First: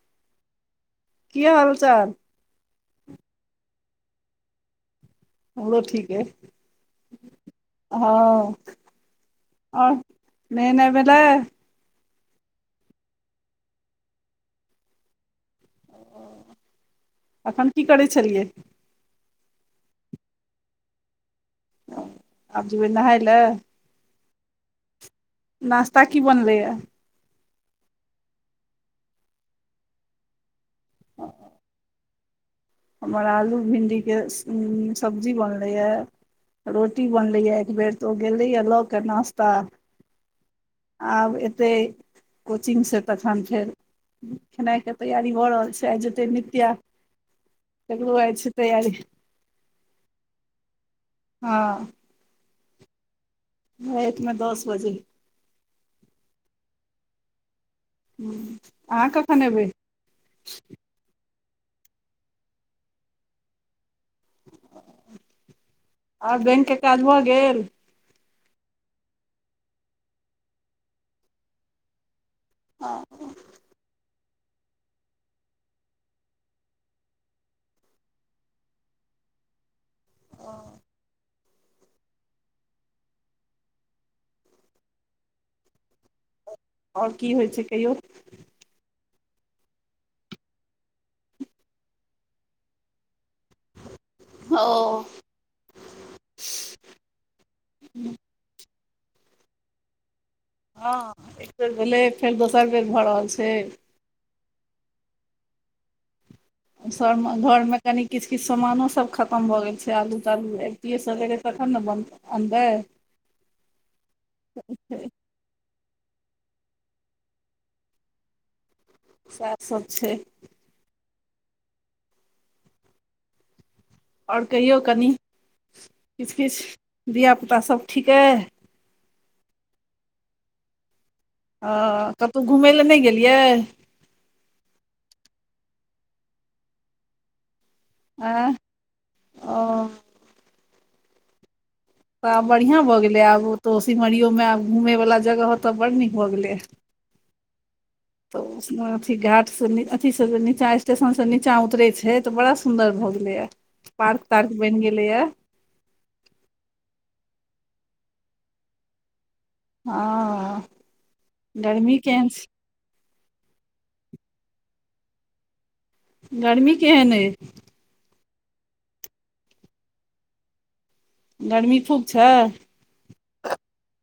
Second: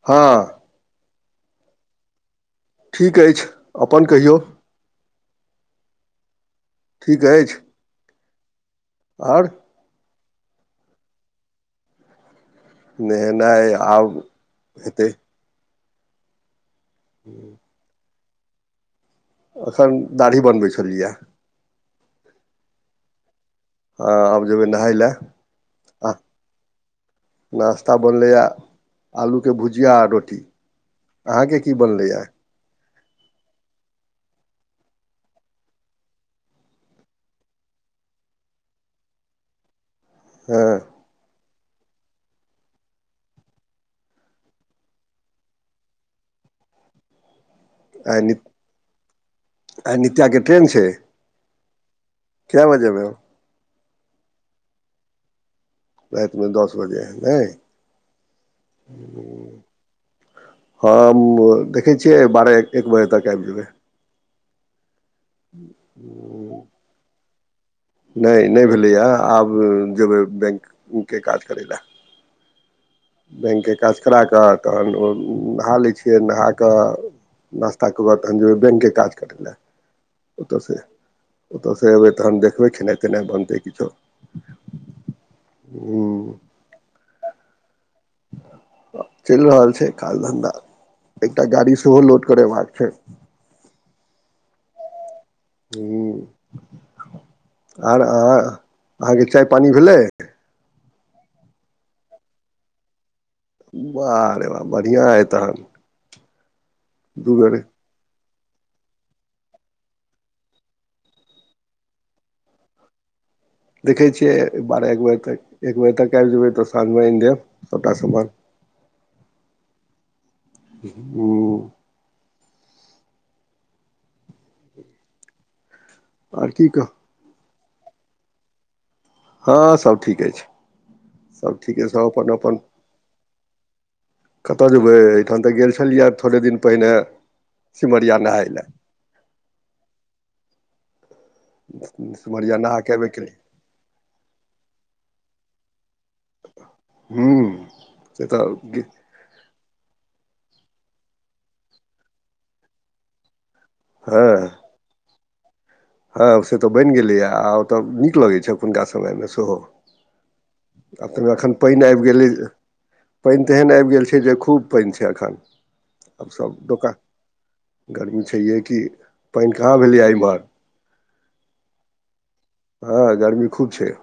हँ। क हाल चाल। ठीक अछि अपन कहियौ। हमो ठीक ह। ठीक अछि। हँ। आओर। आओ नहि नहि भेलल। नहेनाइ आब हेतै।। एखन की करै छलियै।। एखन दाढ़ी बनबै छलियै।। आब जेबै नहाय लए। हँ आब जेबै नहााय लए। नास्ता की बनलैए। नश्ता बनलैए आलूके भुजआ आ रोटी। अहाँके की बनलैए आइ।। हमर आलू भिंडीके सब्जी बनलैए। रोटी बनलैए एक बेेर तऽ ओ गेलैए लऽ केऽ नाास्ता।। हँ। आब एतै कोचिंगसँ तखन फेर। खेनाइके तैयारी हो रहल छैय आइ जते नित्या।। आ तकरो आइ नित छै तैयारी आ नितियाके ट्रेन छैय।। हँ क्या बजेमे। रतमे दस बजे।। राति मे दस बजे है नहि।। ह अहाँ कखन एयबै।। हम देखै छियै बारह एक बजे तक आबि जेबै।। [inaudible] ह। आर बैक के काज भऽ गेल। नहि नहि भेलैय आब जेबै बैनके काज करै लए। ह बैनके काज करा कऽ तहन ओ नहा लै छियै नहि कऽ नाश्ताके बाद तखन जेबै बैनके काज करय लए ओतयसँ। ओतयस अयबै तखन देखबै खेनाइ खेनाइ बनतै किछो। ह आओर कि होइ छै कहियो। चलि रहल छैय काज धंधा एकटा गाड़ी सेहो लोड करेबा कऽ छैय। ओ। ह आर अहाँ अहाँकेँ चाय पानि भेलै। हैं एक बेर भेलै फेर दोसर बेर भऽ रहल छैय। बाह रे बा बढ़िआ अए तहन। सभ दू बेर घरमे कनी किछु किछु सामानो सभ खतम भऽ गेल छैय आलू तालू अबितिये सभ गेलै तखन ने बनतौ। अनबै देखै छियै बारह एक बजेक एक बजे तक आबि जेबै तऽ साँझमे आनि देब सभटा समान। सात सै छैय। [unintelligible] और कहियौ कनि [inaudible] किछ आर किछ की कहू धियापुता सब ठीक हैय। ह सब ठीक ऐछै आ कतौ धुमै लए नै गेलियै। कतय जेबै एहिठाम तऽ गेल छलियै थोड़े दिन पहिने सिमरिया आँय नहाय लाए ओ तऽ आब सिमरिया नहा बढ़िआँ कऽ भऽ एबे गेलै केलियै आब ओ तऽ सिमरियोमे आब घूमयवला जगह ओ तऽ बड़ नीक भऽ गेलै। हू से तऽ अ घाट से अथी सब नीचा स्टेशन स नीचा उतरे छैय तऽ बड़ा सुंदर भऽ गेलेया। पार्क तार्क बन गेलेय। ह से तऽ बनै गेलैए आ ओतय नीक लगैत छैय एखुनका समयमे सेहो। हँ आ ताहिमे एखन पाइन गर्मी आइब केहन गेलै छै पाइन तेहन आइब गेल छैय जे खूब पाइन छैय एखन। आब सभ गर्मी दोकान केहन अइ [inaudible] गर्मी छैहै कि पाइन कहाँ भेलै इम्हर। गर्मी खूब छै हऽ गर्मी खूब छैय।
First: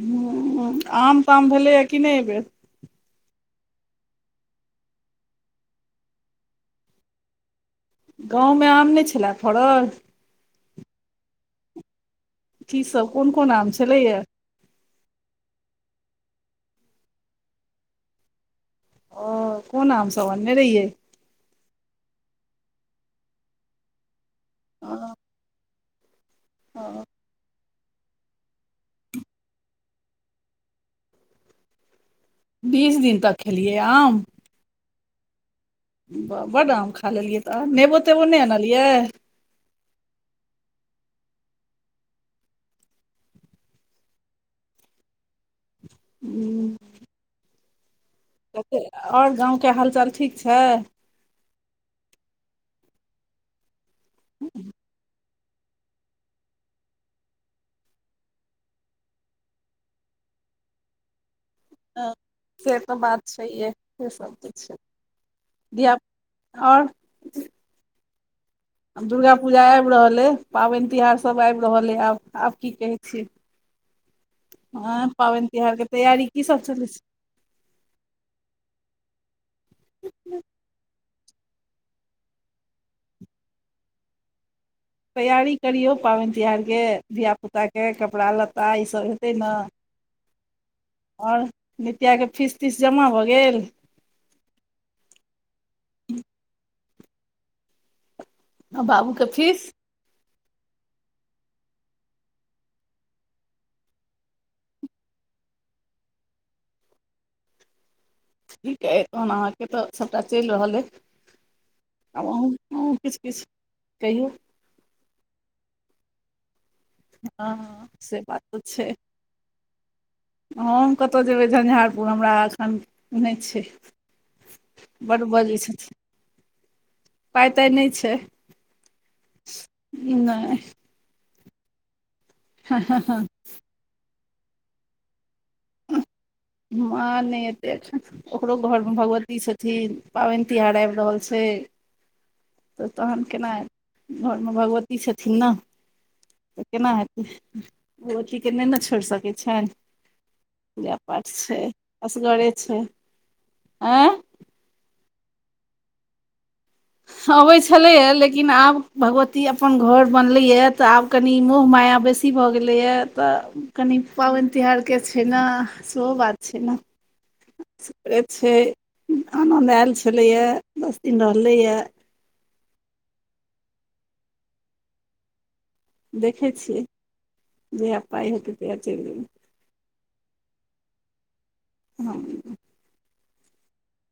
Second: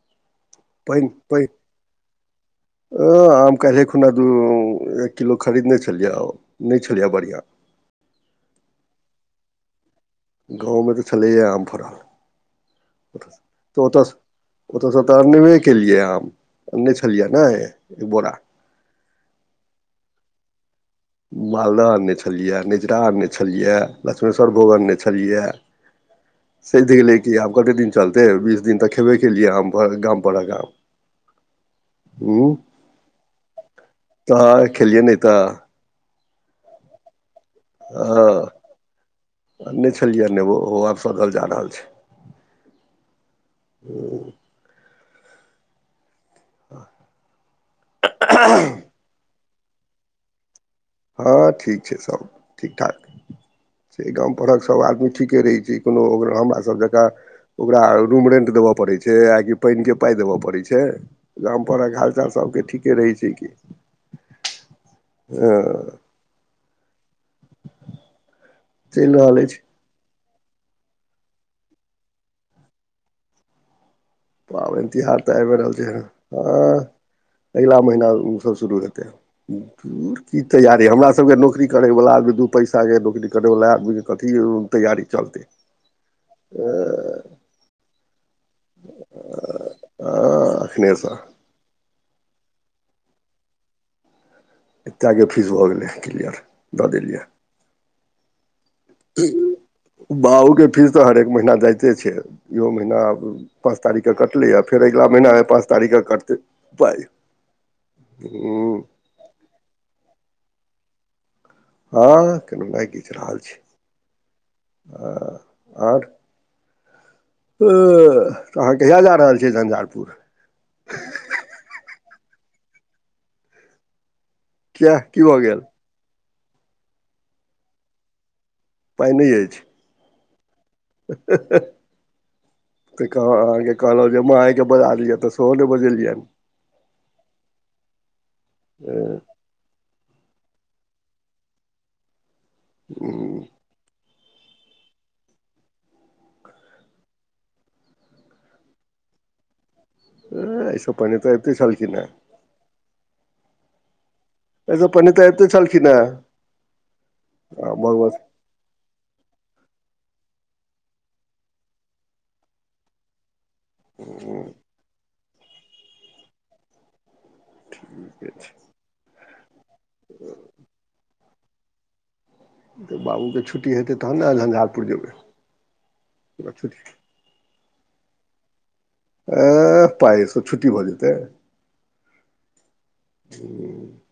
हुँ आम ताम भेलै कि नै एबैर। अ आम काइलें खुना दू एक किलो खरीदने छलियै आम नै छलै बढ़ियाँ। गाँव में आम नै छलए फड़ल। गाँव में तऽ छलैए आम की सब फरल कोन कोन आम [inaudible] ओ तऽ स छलैए ओतयसँ तऽ आनबे केलियै आम आनने छलियै ने एक बोरा। आ कोन आम सब आनने रहियै। मालदह आनने छलिया नेचरा आनने छलिया लक्ष्मेश्वरभोग आनने छलिया। सैद गेलै कि आब कतेक दिन चलतै बीस दिन तऽ खेबे केलियै आम गांम पर हक आम बीस दिन तक खेलियै [inaudible] तऽ खेलियै नै तऽ। बा बड आम खा लेलियै तऽ नेबो तेबो नै आनलियै आनै छलिय नेबो ओहो आब सधल जा रहल छैय। [unintelligible] [unintelligible] तऽ की और गाँव केँ हालचाल ठीक छैय। हँ ठीक छैय सब ठीक ठाक [inaudible] छैय गाम परहक सब आदमी ठीक निके रहै छी कोनो ओकरो हमरा सभ जका ओकरा रूम रेंट देबय पड़ैत छैय आ कि पाइन केँ पाइ देबय पड़ैत छैय। गाम परहक हँ, हालचाल सब केँ से तऽ ठीके रहै बात छैय कि। छैहे से सब तऽ छैय [inaudible] हँ धिया और आब चलि दुर्गा रहल अछि पूजा आइब रहले पाबैन तिहार सभ आइब रहले आब आब की कहै छियै। पाबैन तिहार तऽ आइबै रहल तिहारके छैय तैयारी की हँ सब चलै छै अइगला महिना उ सब शुरू हेतै [unintelligible] तैयारी हमरा सभ केँ नौकरी करैवला आदमी दू पैसा केँ नौकरी करैवला आदमी कऽ कथी तैयारी करियौ पाबैन तिहार केँ धिया ता केँ कपड़ा लत्ता ईसभ हेतै न एखनेसँ [inaudible] ओर नितिया केँ फीस तीस जमा भऽ गेल एकता केँ फीस भऽ गेलै क्लियर दऽ देलियै आ बाबू केँ फीस बाऊ केँ फीस तऽ हरेक महीना जाइते छै इहो महीना आब पाँच तारीखके कटलैया फेर अगला महीना आय पाँच तारीखके कटतै पाइ। हूँ ठीक ऐ तहन अहाँके तऽ सभटा चेल रहले। आब हँ अहूँ केनाहुनाइ अहूँ। किछ किछ कहियौ। आ ओर। अ हँ से बात त। तऽ अहाँ छै कहिया जा रहल छियै झंझारपुर। हम कता जेबै झंझारपुर हमरा। एखन नेय छै। किया बड की भऽ बजै। गेल छथिन पाए ताए ने छैय। पाए। ने एछि। नई। त। कहाँ आगे। कहल जे माई के बजालियै तऽ सोले ने बजलिया। माँ ने एते एठाम ओकरो घोर में भगवती छथिन। पाबन तिहार आब। रहल छैय। तऽ तहन केना आब घोर में भगवती छथिन न। तऽ केना हेतै भगवती के ने ने छोड़ सकै छैय। एहिसँ पूजा पहिने पाठ तऽ अबिते छैय। छलखिन हेँ असगरे छैय ऐ। आइ स पहिने त एताइ छलखिन ह। अबै छलैए या लेकिन। लेकिन आब भगवती अपन घोर बनलैएा तऽ आब कनि मोह माया बेसी भऽ गेलैएा त। कनि पाबनि तिहारके छै। ने सेहो बात छै। ने सुैने ठीके छैय आनन्द आयल छलैय या दस दिन रहलेया। तऽ बाउके छुट्टी हेतै तब न झंझारपुर जेबै। देखै छुट्टी छियै जहिया पाइ। हेतै तहिया चेल जेबै। ए पाइये से छुट्टी भऽ जेतै। ह। ह।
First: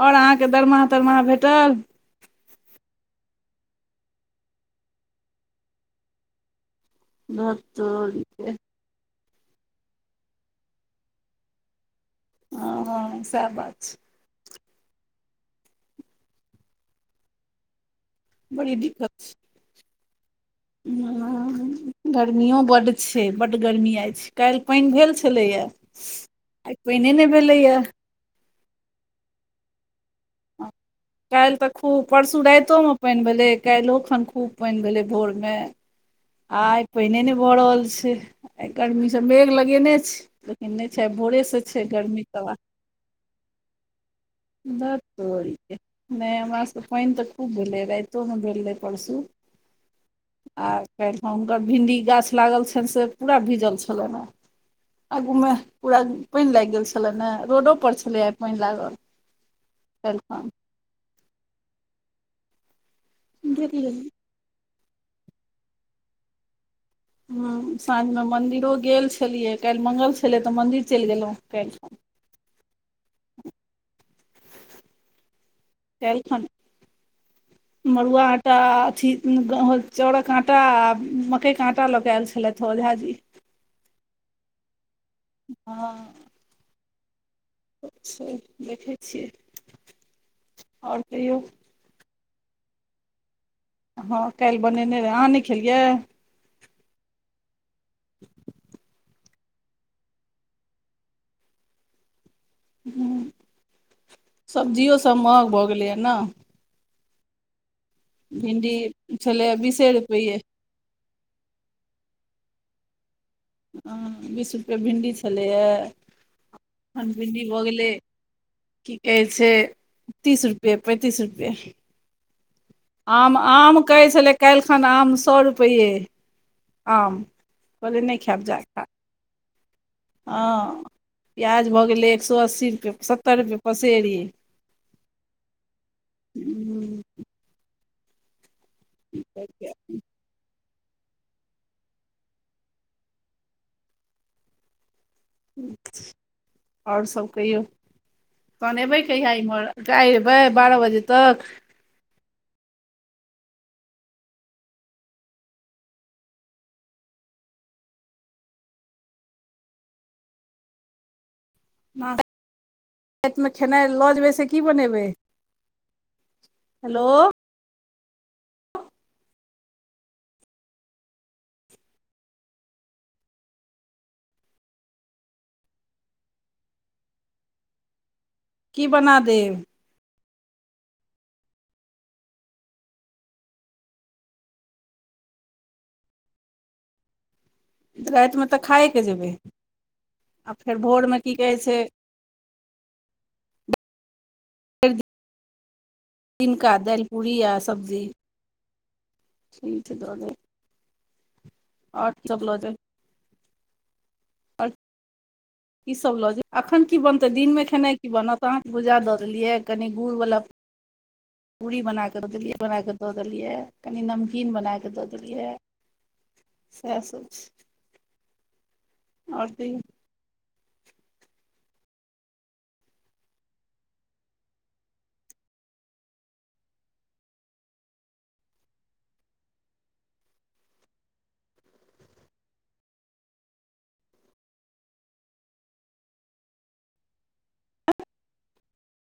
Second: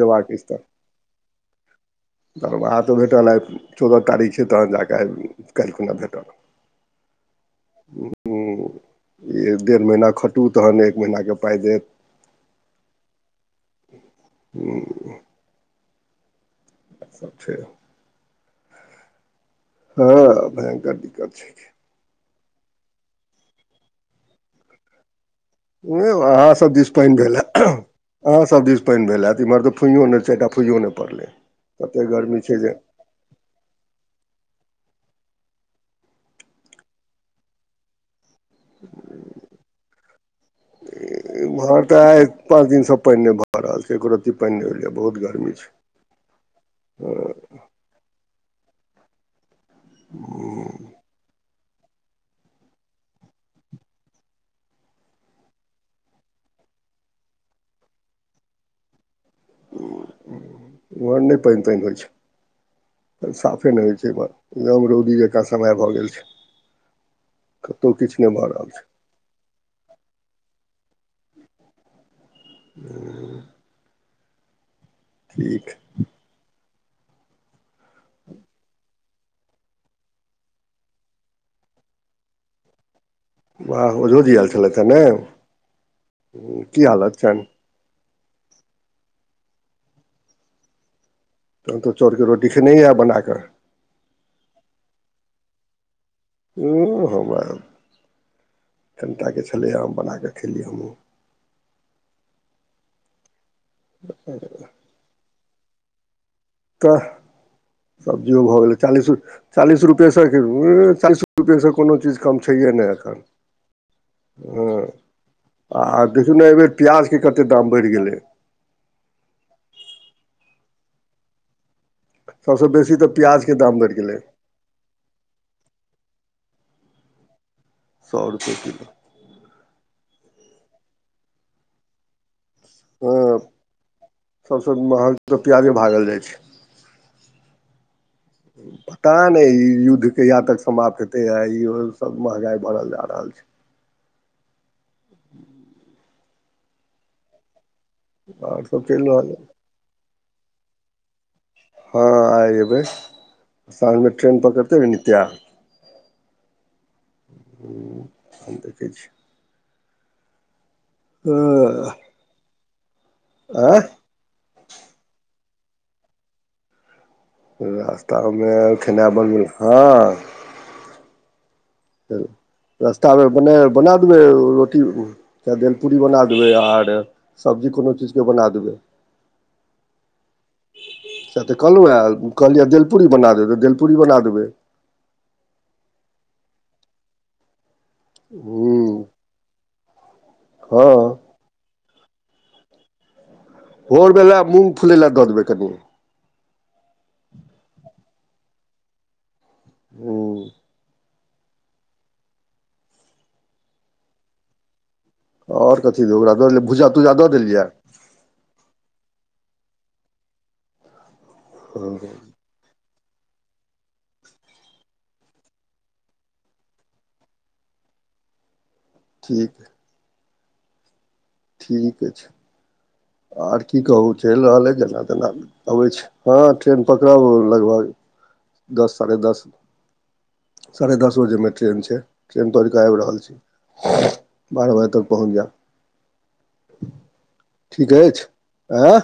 ओर अछि अहाँके तऽ दरमाह तरमाह भेटल। दरमाहा तऽ भेटल आइ। चौदह तारीख छै। तहन जा कऽ आइ काल्हि खुना भेटल। न न। हूँ डेढ़ महीना खातु तखन एक महीना के पाइ देत। हँ सएह बात छै। ह ह। सभ छै। बड़ी दिक्कत। हँ भयांकर दिक्कत छै। ग़रमी बड छै। बड ग़रमि आय काल्हि पानि भेल छलैया। नहि अहाँसभ दिश पाइन भेलए। अह सभ दिस पानि भेल हत इमहर तऽ फुयो ने छै। एकटा फुइयो न। काल्हि तऽ खूब परसू रतिओमे पानि भेलै। काल्हिओ खन खूब पानि भेलै भोरमे। आ आइ पानिए नहि भऽ रहल छै। आइ गारमि सँ मेघ लगेने छै। लेकिन नहि छै। भोट। एमहर तऽ आइ पाँच दिनसँ पानि नहि भऽ रहल छै। एको र्ती पानि नहि होइ धत बहुत गरमी छै। तोरीके नहि हमरा सभ के पानि तऽ हँ खूब भेलै राइतोमे भेल रहै परसू आर। हुनकर भिंडी गाछ। लागल छनि से पूरा भीजल छलनि ह। आगू मे पूरा पानि लागि गेल छलै ने रोडो पर छलै आ पानि लागल। [unintelligible] एमहर नै पाइन ताइन होइ छै [inaudible] साफे नै गेलियै होइ छै एमहर एकदम रौदी जकाँ समय भऽ गेल छै हँ कतहु साँझमे किछु नहि भऽ रहल मन्दिरो छै गेल छलियै काइल मंगल छलै तऽ मन्दिर चैल गेलै काइल [unintelligible] ठीक काइल खन मरुआ आटा अथी चाउड़ कऽ आटा मकई कऽ आटा लऽ कऽ ऐल छलैथ ओझा जी वाह ओझो जी ऐल छलैथ हऽ ने हँ की हालत छैन छै देखै छियै [inaudible] और कहियों तहन तऽ चाउर केँ रोटी खेनेइ यऽ बना कऽ हँ काइल बनेने रहै अहाँ नै खेलियै उह हमर [inaudible] कनिटा कऽ छलै हम बना कऽ खेली हमहूँ [inaudible] सब्जियओ सब महंग भऽ गेलैए न तऽ [inaudible] सब्जियो भऽ भिंडी गेलै चस छलैए चालिस बीसे रुपएसँ रुपैए [unintelligible] रुपये स कोनो चीज कम छैहे नै एखन बीस हँ रुपैए भिंडी छलैए आ देखू नै एहि बेेर एखन प्याज केँ कते भिंडी भऽ दाम बढ़ि गेलै की कहै छै [inaudible] तीस रुपैय पैंतीस रुपैय सबसे बेसी तऽ आम प्याजके दाम आम बढ़ि कहै गेलै छलै काइल खन आम सौ रुपैय आम कहलिय नै सए खायब रुपैए जा किलो हँ [inaudible] प्याज भऽ गेलै एक सौ अस्सी रुपैय सत्तर रुपैय पसेरी सबस महंग तऽ प्याजे भागल जाइ छै [inaudible] तै न ई युद्ध कहिया तक समाप्त हेतै ह ईहो सब महंगाइ बढ़ल जा रहल छै [inaudible] और सब कहियौ [inaudible] आओर तहन सब एबै चलि रहल कहिया य इमहर आइ एबै बारह बजे तक हँ आइ एबै [inaudible] साँझ में ट्रेन पकड़तै नित्या [unintelligible] [unintelligible] [inaudible] राइत में आँय खेनाइ लऽ जेबै से की बनेबे [inaudible] हेलो रास्तामे खेना बनबै लऽ हँ रस्ता में बना बना देबै रोटी केँ दल पूड़ी बना देबै आर सब्जी कोनो चीज केँ बना देबै की बना देब से तऽ कहलु है कहलियै दैल पुरी बना देबै तऽ दैल पूरी बना देबै राइत में तऽ खाए हूँ केँ जेबै [inaudible] आ फेर हँ भोर में की कहै छै भोर में वैह मूँग फुलै लए दऽ देबै कनि तिनका हाइल पूड़ी आ सब्जी [inaudible] ठीक छै दऽ हूँ [unintelligible] आओर आओर की कथी सब दू ओकरा लऽ दऽ देलियै अखन भुजा की तुजा बनते दऽ दिन देलियै में खेनाइ की बनत अहाँ भुजा दऽ देलियै कनि गुड़ बला [inaudible] पूरी हँ बना कऽ देलियै बना कऽ दऽ देलियै कनि नमकीन बना कऽ दऽ देलियै। सएह सभ आओर ठीक त। ठीके छै। आर की कहू चलि रहल हइ जेना तेना। अबै छै। हँ ट्रेन पकड़ब लगभग दस साढ़े दस। साढ़े दस बजेमे ट्रेन छै। ट्रेन तोड़िकऽ आबि रहल छि। बारह बजे तक पहुँच जाउ। ठीक अछि आँय।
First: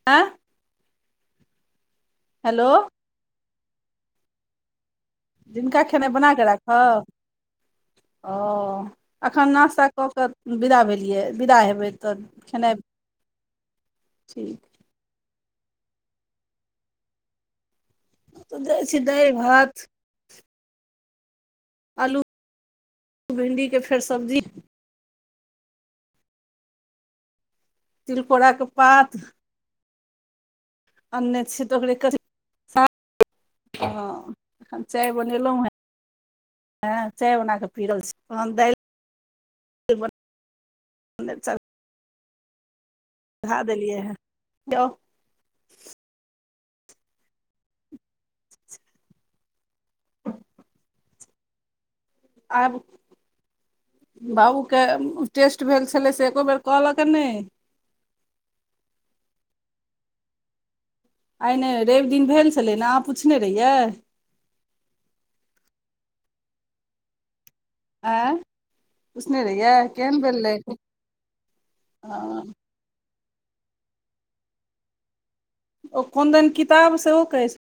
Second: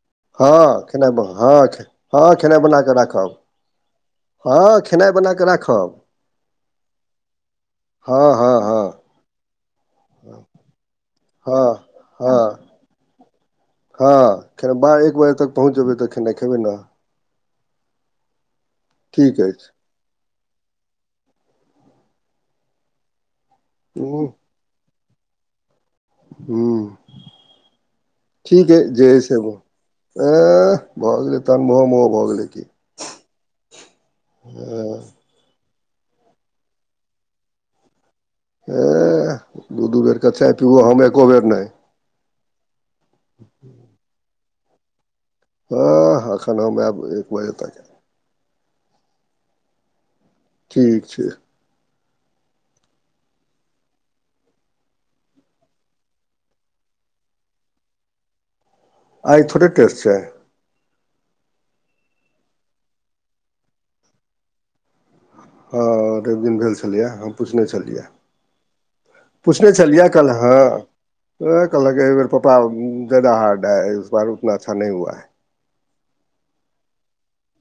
आँ। हँ हँ हँ। खेनाइ हेलो बना कऽ राखब। हँ खेना बना क। दिनका खेनाइ बना कऽ राखब हँ ओ। हँ हँ एखन नश्ता कऽ कऽ विदा भेलियै विदा हँ हेबै तऽ हँ खेनाइ। हँ ठीक खेना बारह एक बजे तक पहुँच जेबै तऽ खेनाइ खेबै ने। तऽ दैस दह ठीक अछि भात। आलू भिणडीके फेर हूँ सब्जी। ह तिलकोरा के ठीक ह जय पात सेबो अ। भऽ गेलै अनने छी तहन तऽ ओकरे ओहोमे ओहो कच भऽ गेलै कि। हँ एखन चाय बनेलहुँ हँ आँ। चाय बनााकऽ पीरल छी। तहन दालि ह दू दू बेरके चाय। पिबू हम एको बना बेर नहि। धा देलियै है यौ। हँ अखन मे आब एक बजे तकय। ठीक छै। आब। बाबूके टेस्ट भेल छलै से एको बेर कहलक की नहि। आइ थोडे टेस्ट छै। आइ नहि रवि दिन भेल छलै। ने अहाँ पुछने रहियै। हऽ रवी दिन भेल छये हम पूछने छलियै। एँ। पुछने छलियै कहल हँ। कहलक एहिबेर पप्पा उ। जादा हार्ड बार उतना अच्छा नहि हुआ ह। ओ कोन दिन किताब सेहो कहै छै।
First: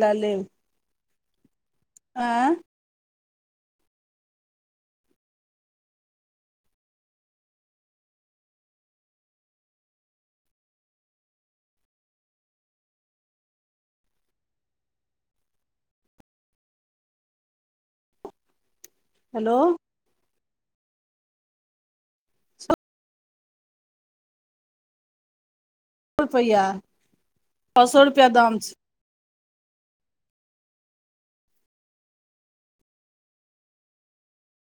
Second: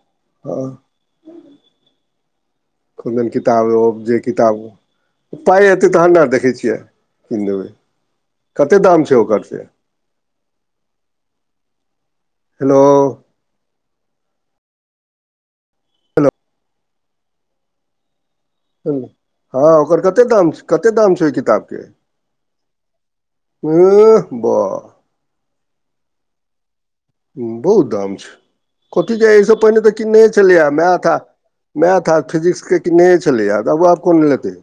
ल लेब। ह। एँ। कोनदिन ओ किताब ओ जे किताब। पाइ एतै तहन ने देखै छियै कीन देबै कतेक दाम छै। ओकरसे। हेलो। हलो हेलो हँ ओकर कतेक दाम छै। कतेक दाम छ। ओ किताब के ऐह बाह। रुपया। बहुददाम छै। कथी कह एहिसँ पहिने तऽ किन नहे छलैए मायथ। मैथ और फिजिक्स के किन नहे छलैय तबो आब कोन लेतै।